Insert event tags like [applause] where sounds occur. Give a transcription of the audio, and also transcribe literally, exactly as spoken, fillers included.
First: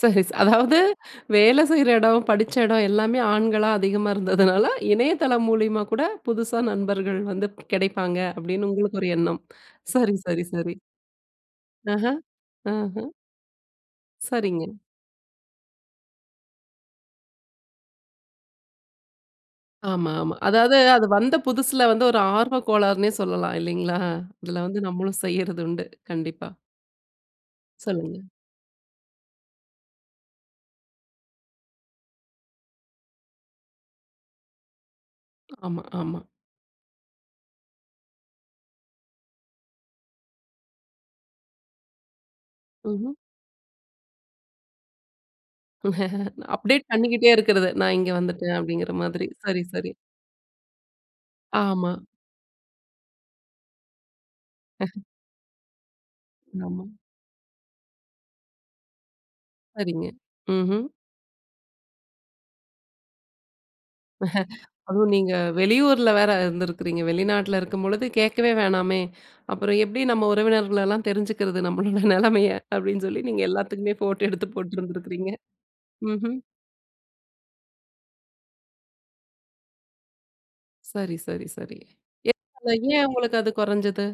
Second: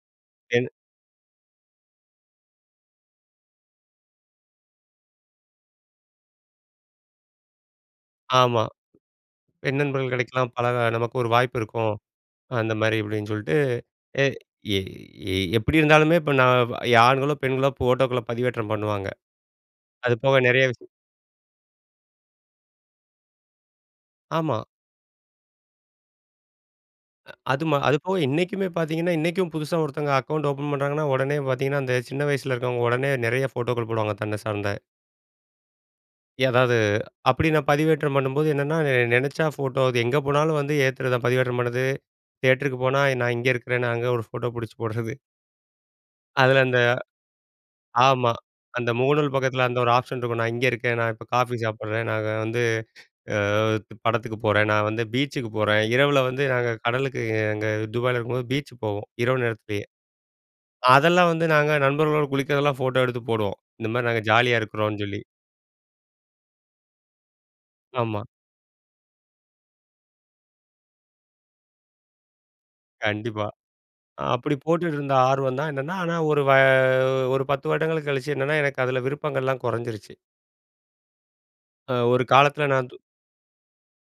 சரி, ச ஏன்னு அதாவது, "வேலை செய்ற இடம், படிச்ச இடம் எல்லாமே ஆண்களா, அதிகமா இருந்ததுனால, இணையதளம் மூலியமா கூட புதுசா நண்பர்கள் வந்து கெடைப்பாங்க." ஆமா. அப்படின்னு உங்களுக்கு ஒரு எண்ணம். "பெண் நண்பர்கள் சரி, சரி, கிடைக்கலாம், சரி. பழக நமக்கு ஒரு வாய்ப்பு இருக்கும், அஹ, அந்த மாரி." ஆஹு. அப்படின்னு சொல்ட்டு ஏ சரிங்க. எ எ எப்படி இருந்தாலுமே, இப்ப நான் வ் ஆண்களோ, பெண்களோ ஃபோட்டோக்கள பதிவேற்றம் பண்ணுவாங்க. ஆமா, அது ஆமா. போக நெறைய அதாவது, விஷ அது வந்த புதுசில வந்து, ஒரு ஆர்வ கோளாறுன்னே சொல்லல்லாம். இல்லைங்களா? அதில ஆமா. வந்து நம்மளும் செய்றது உண்டு. கண்டிப்பா. அது ம அது போக சொல்லுங்க. இன்னைக்குமே பார்த்தீங்கன்னா, இன்னைக்கும் புதுசா ஒருத்தங்க அக்கவுண்ட் ஓப்பன் பண்றாங்கன்னா, உடனே பார்த்தீங்கன்னா, அந்த சின்ன வயசில இருக்கிறவங்க, உடனே நெறைய ஃபோட்டோக்கள் போடுவாங்க, தன்ன சார்ந்த. ஆமா, ஆமா. எதாவது அப்படி நான் பதிவேற்றம் பண்ணும்போது என்னன்னா, நெ நெனச்சா ஃபோட்டோ அது எங்க போனாலும் வந்து ஏத்தறது தான், பதிவேற்றம் பண்றது. தியேட்டருக்கு போனா, ம்ஹ்ம். நான் இங்க இருக்கிறேன்னு அங்க ஒரு ஃபோட்டோ பிடிச்சு போடுறது. அதில அந்த அப்டேட் பண்ணிக்கிட்டே இருக்கிறது. "நான் இங்க ஆமா. வந்துட்டேன்." அந்த அப்படிங்கிற மாதிரி. முகநூல் சரி, பக்கத்தில, அந்த சரி. ஒரு ஆப்ஷன் இருக்கும். "நான் இங்க இருக்கேன். நான் இப்ப காஃபி ஆமா. சாப்பிடுறேன். நாங்க வந்து அ து படத்துக்கு போறேன், நான் வந்து [chuckles] பீச்சுக்கு போறேன்." இரவில வந்து, நாங்க ஆமா. கடலுக்கு அங்க துபாயில இருக்கும்போது பீச்சுக்கு போவோம், இரவு நேரத்திலேயே. சரிங்க, ம்ஹ்ம். அதெல்லாம் வந்து நாங்க நண்பர்களோட குளிக்கிறதெல்லாம் ஃபோட்டோ எடுத்து போடுவோம், இந்த மாரி நாங்க ஜாலியா [laughs] இருக்கிறோம்ன்னு அதுவும் சொல்லி. நீங்க வெளியூர்ல வேற இருந்திருக்குறீங்க. வெளிநாட்டில இருக்கும்பொழுது ஆமா. கேட்கவே வேணாமே, "அப்புறம் எப்படி நம்ம உறவினர்கலெல்லாம் தெரிஞ்சுக்கிறது, நம்மளோட நெலமைய?" அப்படீன்னு சொல்லி, நீங்க கண்டிப்பா. எல்லாத்துக்குமே ஃபோட்டோ எடுத்து அப்படி போட்டுட்டு இருந்த, போட்டிருந்துருக்கறீங்க. ஆர்வம் தான், என்னன்னா. ஆனா, ம்ஹ்ம். ஒரு வ ஒரு பத்து வருடங்கள் கழிச்சு என்னன்னா, எனக்கு அதில விருப்பங்கள்லாம் கொறஞ்சிருச்சு. சரி, சரி, சரி. அ ஒரு ஏ காலத்தில அது நான் து ஏன் உங்களுக்கு அது கொறஞ்சது?